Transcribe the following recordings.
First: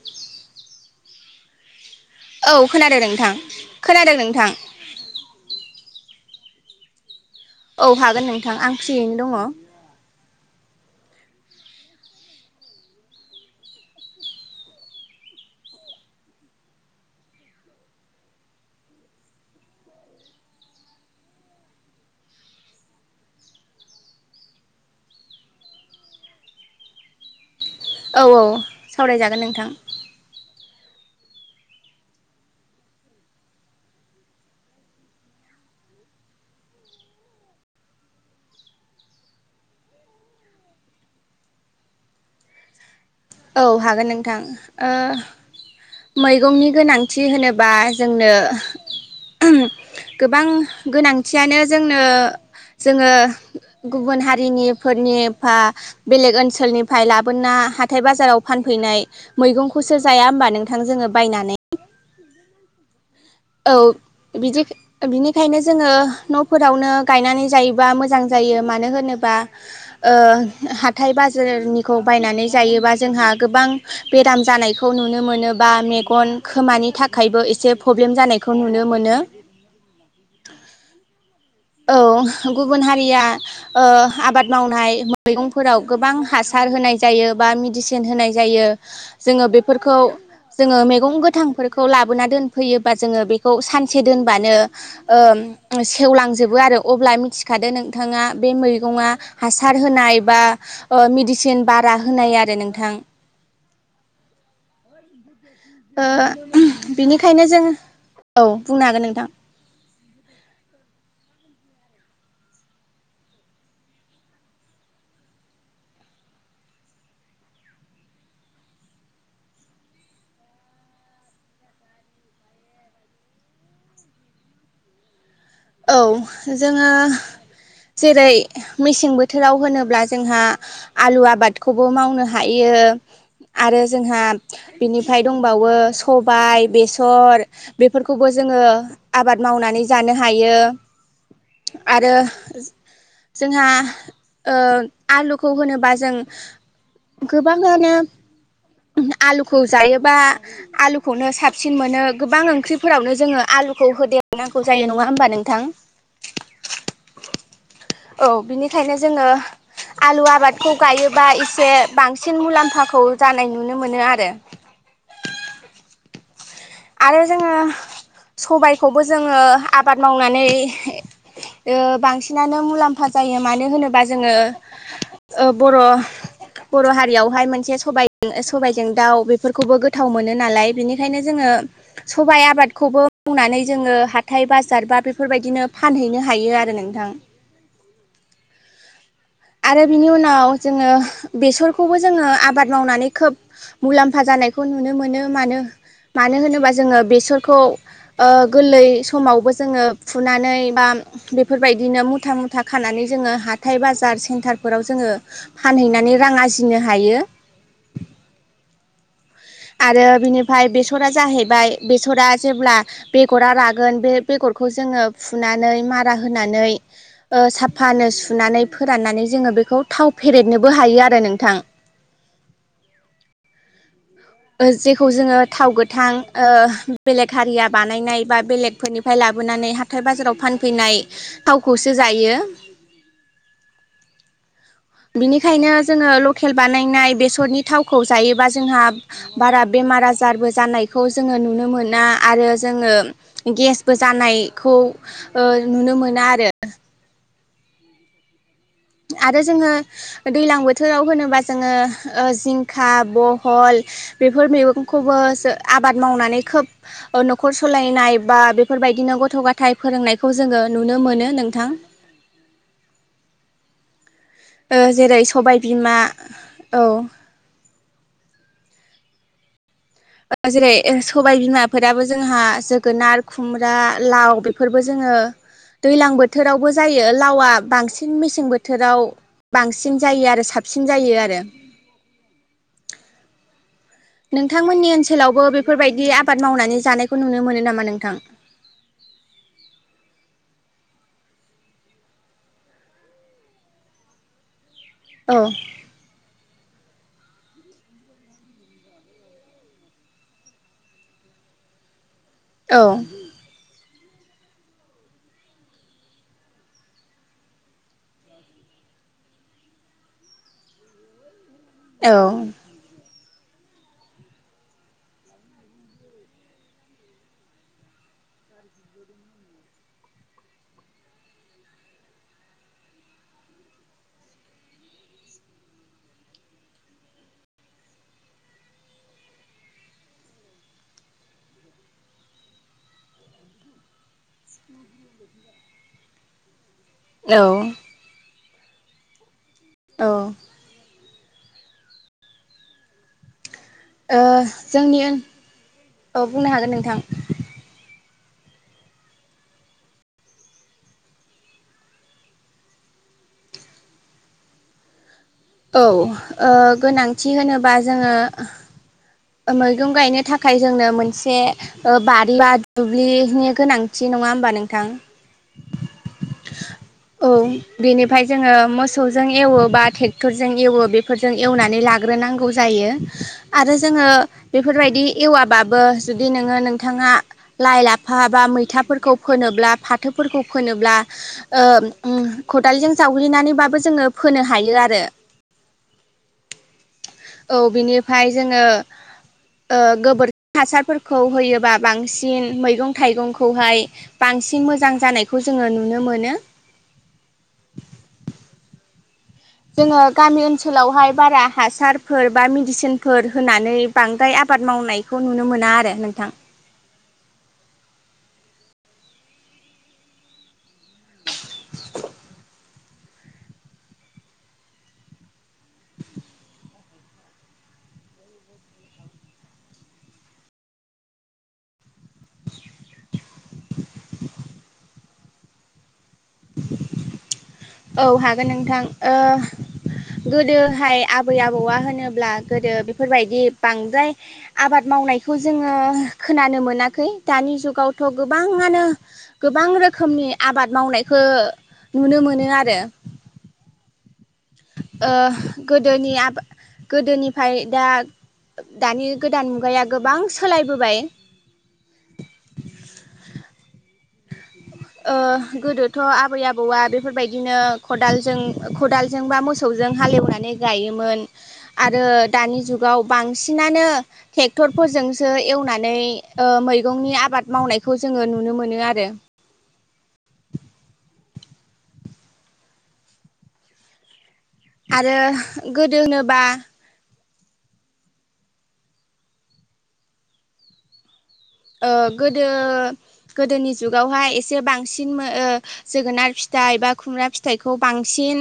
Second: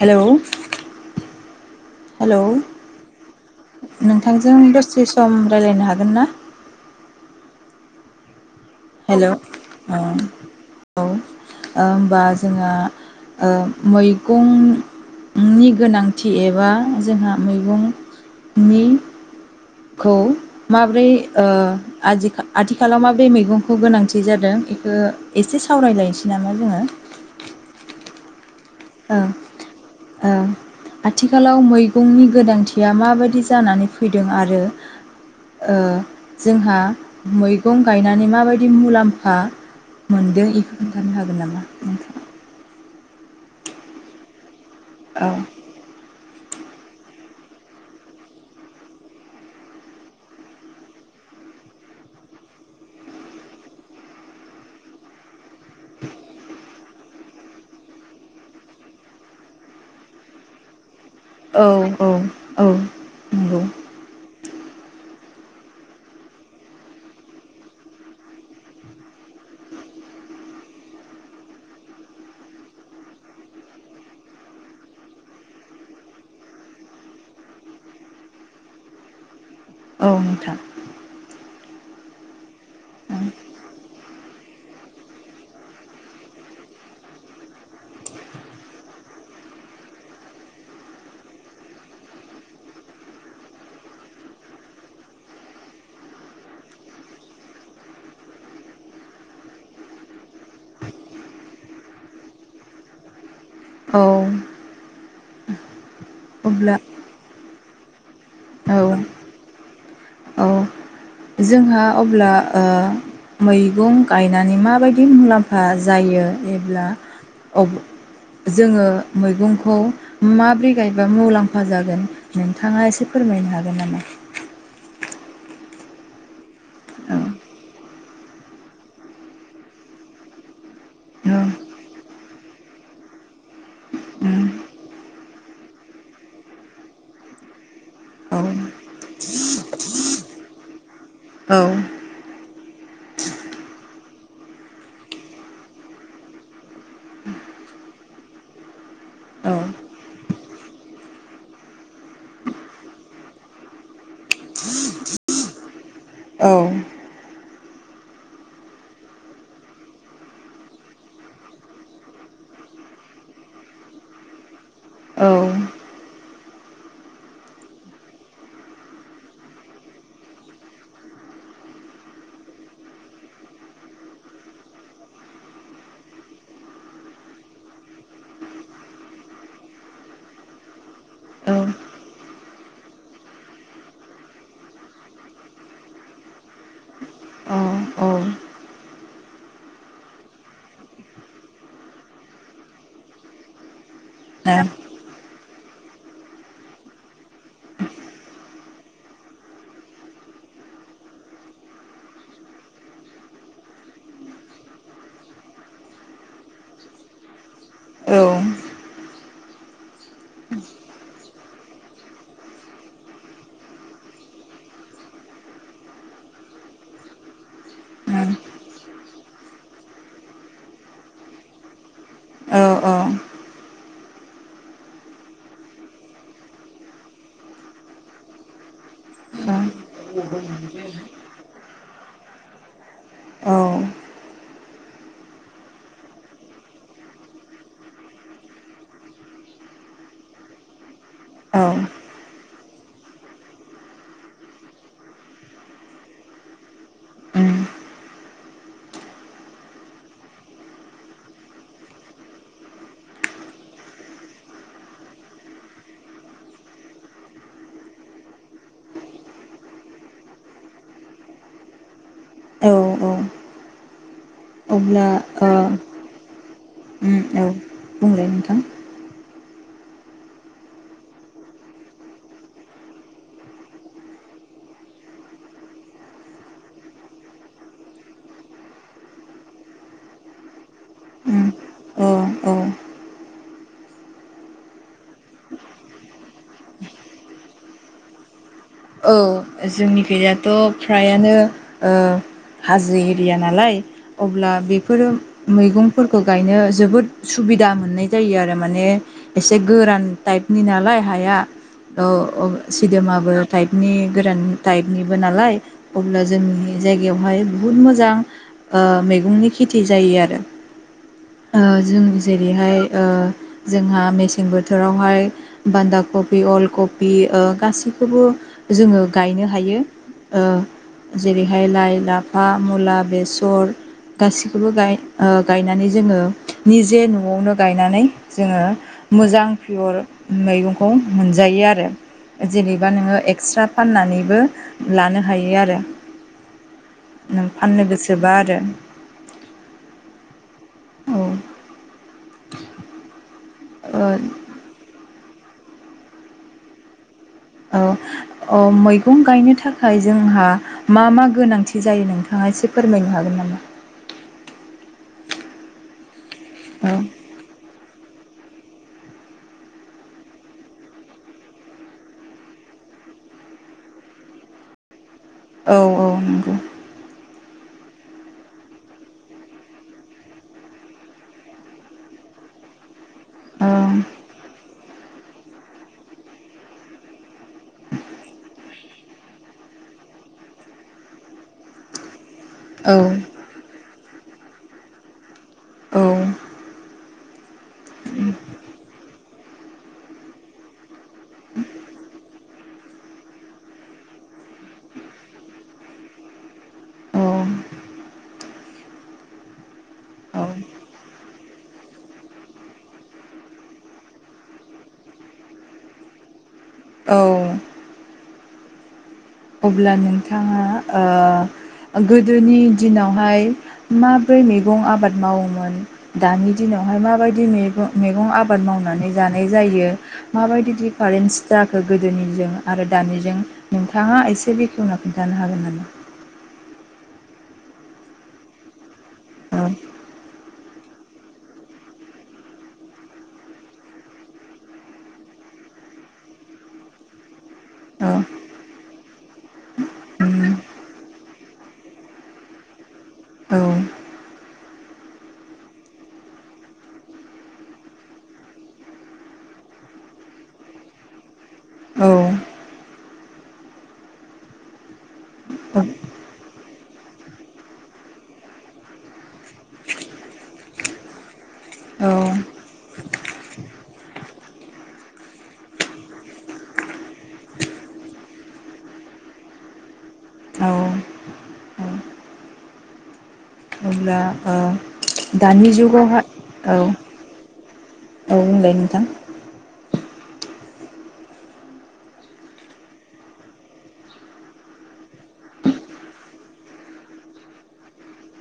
हेल' hello औ खोनादों नोंथां खोनादों नोंथां नोंथांजों दसे सम रायज्लायनो हागोन हागोन ना औ हागोन नों हेल', अ ओ होमबा जोंङो मैगं नि गोनांथि एबा जोंहा मैगंनि खौ माब्रै ओ आथाखा आथिखालाव माब्रै मैगंखौ गोनांथि जादों बेखौ एसे सावरायलायनोसै नामा जोङो औ ओं सावरायजागोन नोंथां ओं आथिखालाव मैगंनि गोनांथिया माबायदि जानानै फैदों आरो ओ जोंहा मैगं गायनानै माबायदि मुलाम्फा मोनदों एखौ खोन्थानो हागोन नामा नोंथां? औ हागोन नोंथां। ओ औ मैगंनि गोनांथि होनोबा जोंनो गोबां गोनांथियानो जोंनो जोङो गुबुन हारिनिफोरनि फा बेलेग ओनसोलनिफ्राय लाबोना हा हाथाय बाजाराव फानफैनाय मैगंखौसो जाया होमबा नोंथां जोङो बायनानै औ औ औ नंगौ औ बिदि बिनि खायनो जोङो न'फोरावनो गायनानै जायोबा मोजां जायो मानो होनोबा ओ ओ हाथाय बाजारनिखौ बायनानै जायोबा जोंहा गोबां बेराम जानायखौ नुनो मोनो मोनोबा मेगन खोमानि थाखायबो एसे प्रब्लेम जानायखौ नुनो मोनो औ नोंथां औ गुबुन हारिया ओ आबाद मावनाय मैगंफोराव गोबां हासार होनाय जायो बा मेडिसिन होनाय जायो जोङो बेफोरखौ जोङो मैगं गोथांफोरखौ लाबोना दोनफैयोबा जोङो बेखौ सानसे दोनबानो ओ सेवलां जोबो बो आरो अब्ला मिथिखादो नोंथाङा बे मैगंआ हार होनाय बा ओ मदिसिन सिन बारा होनाय आरो नोंथां औ ओ अब्ला बिनिखायनो जों औ औ बुंनो हागोन नोंथां औ जोंहा अब्ला ओ मैगं गायनानै माबायदि मुलाम्फा जायो एब्ला अब जोङो मैगंखौ माबोरै गायबा मुलाम्फा जागोन नोंथाङा एसे फोर फोरमायनो हागोन नामा? औ जोङो जेरै मेसें बोथोराव होनोब्ला जोंहा आलु औ आबादखौबो मावनो हायो यो आरो जोंहा बिनिफ्राय दंबावो सबाय बेसर बेफोरखौबो औ उम जोङो आबाद मावनानै जानो हायो औ औ आरो जोंहा ओ आलुखौ होनोबा जों गोबांङानो औ आलुखौ जायोबा आलुखौनो साबसिन मोनो गोबां ओंख्रिफोरावनो जोङो आ लुखौ होदेरनांगौ जायो नङा होमबा नोंथां औ औ बिनिखायनो जोङो आलु आबादखौ गायोबा एसे बांसिन मुलाम्फाखौ जानाय नु नुनो मोनो आरो औ आरो जोङो सबायखौबो जोङो आबाद मावनानै ओ बांसिनानो मुलाम्फा जायो मानो होनोबा जोङो ओ बर' बर' हारियावहाय मोनसे सबाय सबायजों दाउ बेफोरखौबो गोथाव मोनो नालाय बिनिखायनो औ जोङो। सबाइ आबादखौबो बनानै जोङो हाथाय बाजार बा बेफोरबायदिनो फानहैनो हायो आरो नोंथां। औ आरो बिनि उनाव जोङो बेसरखौबो जोङो आबाद मावनानै खोब मुलाम्फा जानायखौ नुनो मोनो मानो मानो होनोबा जोङो बेसरखौ ओ गोरलै समावबो जोङो फुनानै बा बेफोरबायदिनो मुथा मुथा खानानै जोंङो हाथाइ बाजार सेन्टार फोराव जोङो फानहैनानै रां आरजिनो हायो। औ आरो बिनिफाय बेसरा जाहैबाय बेसरा जेब्ला बेगरा रागोन बे बेगर बेगरखौ जोङो फुनानै मारा होनानै ओ साफा सुनानै फोराननानै जोंङो बेखौ थाव फेरेदनोबो हायो आरो नोंथां। औ औ ओ जेखौ जोङो थाव गोथां ओ बेलेग हारिया बानायनाय बा बेलेगफोरनिफ्राय ला लाबोनानै हाथाय बाजाराव फानफैनाय थावखौसो जायो। औ। बिनिखायनो जोङो लकेल बानायनाय बेसरनि थावखौ जायोबा जोंहा बारा बेमार आजारबो जानायखौ जोङो नुनो मोना आरो जोङो गेसबो जानायखौ ओ नुनो मोना आरो। उ। आरो जोङो दैलां बोथोराव होनोबा जोङो जिंखा बहल बेफोर मैगंखौबो आबाद मावनानै खोब न'खर सलायनाय बा बेफोरबाय बे बायदिनो गथ' गथाय फोरोंनायखौ जोङो नुनो मोनो नोंथां। औ औ। ओ अब्ला जेरै ओ सबाय बिमा औ उ औ बुंलाय नोंथां। जेरै सबाय बिमाफोराबो जोंहा जोगोनार खुमब्रा लाव बेफोरबो जों ओ दैज्लां बोथोरावबो जायो लावा बांसिन मेसें बोथोराव बांसिन जायो आरो साबसिन जायो आरो। उम औ। नोंथांमोननि ओनसोलावबो बेफोरबायदि आबाद मावनानै जानायखौ नुनो मोनो नामा नोंथां? औ जोंनि गैयाथ' फ्रायानो ओ हाजो एरिया नालाय अब्ला बेफोरो औ मैगंफोरखौ गायनो जोबोद सुबिदा मोननाय जायो आरो माने एसे गोरान टाइपनि नालाय हाया। औ औ सिदेमाबो नि गोरकन टाइपनिबो नालाय अब्ला जोंनि जायगायावहाय बुहुत मोजां ओ मैगंनि खेथि जायो आरो जों औ जेरैहाय ओ जोंहा मेसें बोथोरावहाय बान्दा कबि अल कबि गासैखौबो जोङो गायनो हायो ओ। जेरैहाय लाइ लाफा मुला बेसर। गासैखौबो गायनानै जोङो निजे न'आवनो गायनानै जोङो मोजां पियर मैगंखौ मोनजायो आरो जेनेबा नोङो एक्स्रा फाननानैबो लानो हायो आरो। औ नों फाननो गोसोबा आरो औ। औ। ओ जोंनि ओ बुंनो हागोन नोंथां। औ औ मैगं गायनो थाखाय जोंहा मा मा गोनांथि जायो नोंथाङा ऐसे फोरमायनो हागोन नामा? औ ओ औ गोनांथि होनोबा जोङो [inaudible] मैगं गायनो थाखाय जोंनो मोनसे ओ बारि बा दुब्लिनि गोनांथि नं नङा होमबा नोंथां? औ औ नंगौ। औ बेनिफ्राय जोङो मोसौजों एवो बा ट्रेक टरफोरजों एवो बेफोरजों एवनानै लाग्रोनांगौ जायो औ आरो जोङो बेफोरबायदि बेफोर बादि एवाबाबो जुदि नोङो नोंथाङा लाइ लाफा बा मैथाफोर खौ फोनोब्ला फाथोफोरखौ फोनोब्ला ओ ओम खदालजों औ जावग्लिनानैबाबो जोङो फोनो हायो आरो। औ। औ बिनिफ्राय जोङो ओ गोबोरखि हासारफोरखौ खौ होयोबा बांसिन मैगं थाइगंखौहाय बांसिन मोजां जानायखौ जोङो नुनो मोनो। औ। जोङो गामि औ ओनसोलावहाय बारा हासारफोर बा मेडिसिनफोर होनानै बांद्राय आबाद मावनायखौ नुनो मोना आरो नोंथां औ अब्ला नोंथाङा ओ गोदोनि दिनावहाय माब्रै मैगं आबाद मावोमोन दानि दिनाव हाय माबायदि मैगं आबाद मावनाय जायो माबायदि दिफारेनस जाखो गोदोनिजों आरो दानिजों नोंथाङा एसे बेखेवना खिन्थानो हागोन नामा औ हागोन नोंथां ओ औ गोदो दोहाय आबै आबौआ होनोब्ला गोदो बेफोरबायदि बांद्राय आबाद मावनायखौ जोङो खोनानो मोनाखै दानि औ जुगावथ' गोबाङानो गोबां रोखोमनि आबाद मावनायखौ नुनो मोनो आरो औ ओ गोदोनि आ गोदोनिफ्राय दा दानि गोदान मुगाया गोबां सोलायबोबाय औ ओ गोदोथ' आबै आबौआ बेफोरबायदिनो खालजों खदालजों बा मोसौजों जों हालएवनानै गायोमोन आरो औ दानि जुगाव बांसिनानो ट्रेक्टर फोरजोंसो एवनानै मैगंनि आबाद मावनायखौ जोङो नुनो मोनो आरो औ औ अब्ला आरो दानि गोदो जुगावहाय होनोबा औ औ दे नोंथां ओ गोदो गोदोनि जुगावहाय एसे बांसिन जोगोनार फि फिथाइ बा खुमब्रा फिथाइखौ बांसिन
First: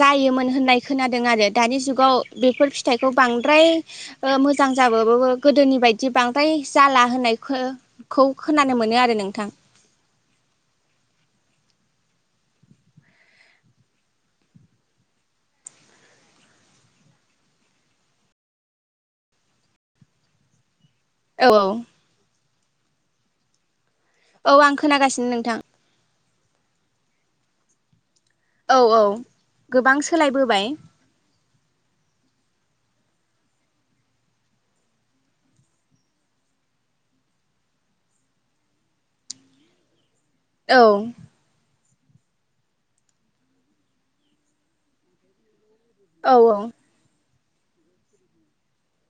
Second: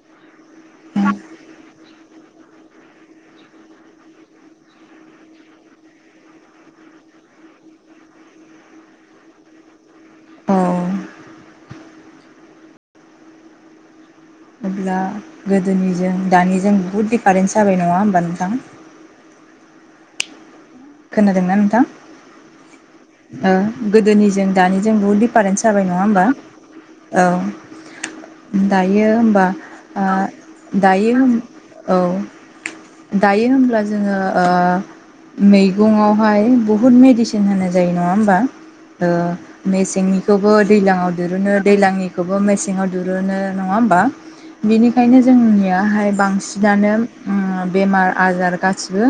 जायोमोन होननाय खोनादों आरो दानि जुगाव बे बेफोर फिथाइखौ बांद्राय मोजां जाबो गोदोनि बायदि बांद्राय जाला होनाय खौ खोनानो मोनो आरो नोंथां औ अब्ला अब्ला गोदोनिजों दानिजों बुहुत दिडिफारेन्स जाबाय नङा होमबा नोंथां औ खोनादोंना नोंथां ओ गोदोनिजों औ आं दानिजों बहुद खोनागासिनो नोंथां दिफारेन्स जाबाय नङा होमबा औ औ औ दायो होमबा गोबां ओ सोलायबोबाय दायो होम औ दायो होनब्ला जोङो ओ मैगंआवहाय बहुत मेडिसिन होनाय जायो नङा होमबा ओ मेसेंनिखौबो औ दैज्लाङाव दिरुनो दैज्लांनि खौबो मेसेङाव दुरुो नङा होमबा बेनिखायनो जोंनिया हाय औ बांसिनानो उम बेमार आजार गासिबो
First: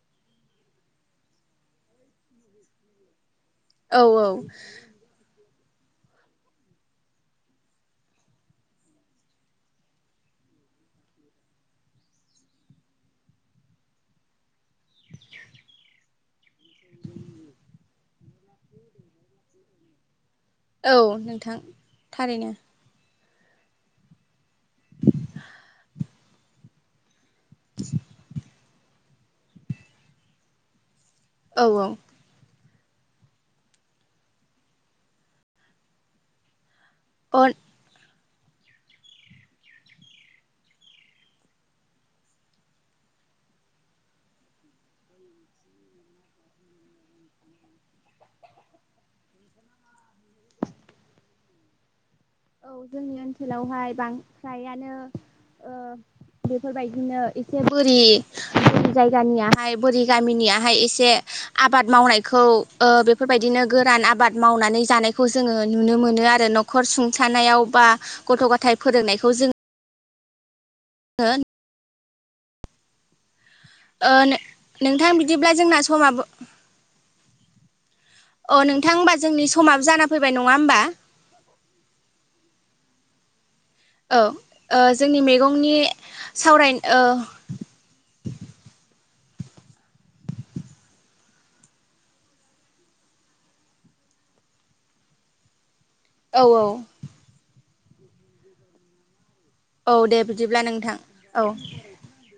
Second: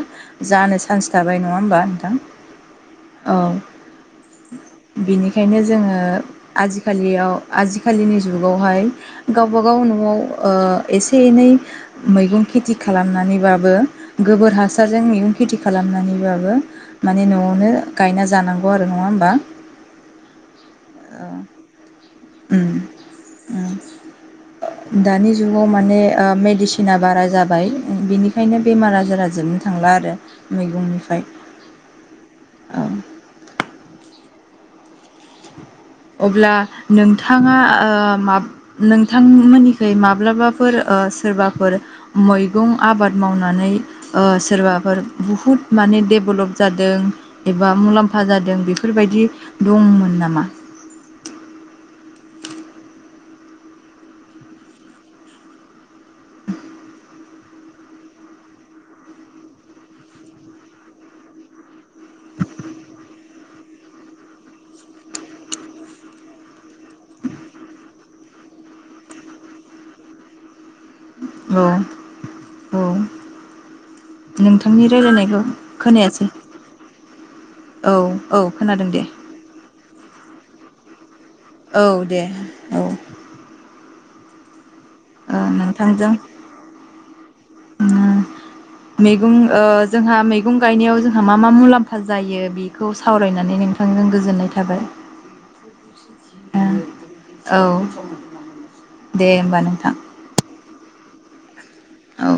जानो चान्स थाबाय नङा होमबा नोंथां औ औ ओंखायनो जोङो आजिखालियाव आजिखालिनि जुगावहाय गावबागाव न'आव ओ एसे एनै मैगं खेथि खालामनानैबाबो गोबोर हासारजों मैगं खेथि खालामनानैबाबो माने न'आवनो गायना जानांगौ बौ आरो नङा होमबा औ नोंथां थारैनो उम उम दानि जुगाव माने मेडिसिना बारा जाबाय हाय बिनिखायनो बेमार आजारा जोबनो थांला आरो मैगंनिफ्राय औ औ औ अब्ला अ नोंथाङा ओ माब नोंथांमोननिखाय माब्लाबाफोर ओ सोरबाफोर मैगं आबाद मावनानै सोरबाफोर बुहुत माने देभलप जादों एबा मुलाम्फा जादों जों बेफोरबायदि दंमोन नामा औ जोंनि ओनसोलावहाय बां फ्रायानो ओ बेफोरबायदिनो एसे बोरि बोरि जायगानियाहाय बोरि गामिनियाहाय एसे आ आबाद मावनायखौ ओ बेफोरबायदिनो गोरान आबाद मावनानै जानायखौ जोङो नुनो मोनो आरो न'खर सुं थानायाव बा गथ' गथायाइ फोरोंनायखौ जोंङो औ औ ओ नोंथांनि नोंथां रायलायनायखौ बिदिब्ला जोंना खोनायासै समाबो औ औ अ खोनादों नोंथां दे होमबा जोंनि समाबो जाना फैबाय नङा होमबा औ दे औ औ ओ जोंनि ओ मैगंनि नोंथांजों सावराय ओ उम मैगं ओ जोंहा मैगं गायनायाव जोंहा मा मा मुलाम्फा जायो बेखौ सावरायनानै नोंथां गोजोननाय थाबाय औ औ ओह औ दे होमबा औ नोंथां दे बिदिब्ला नोंथां औ औ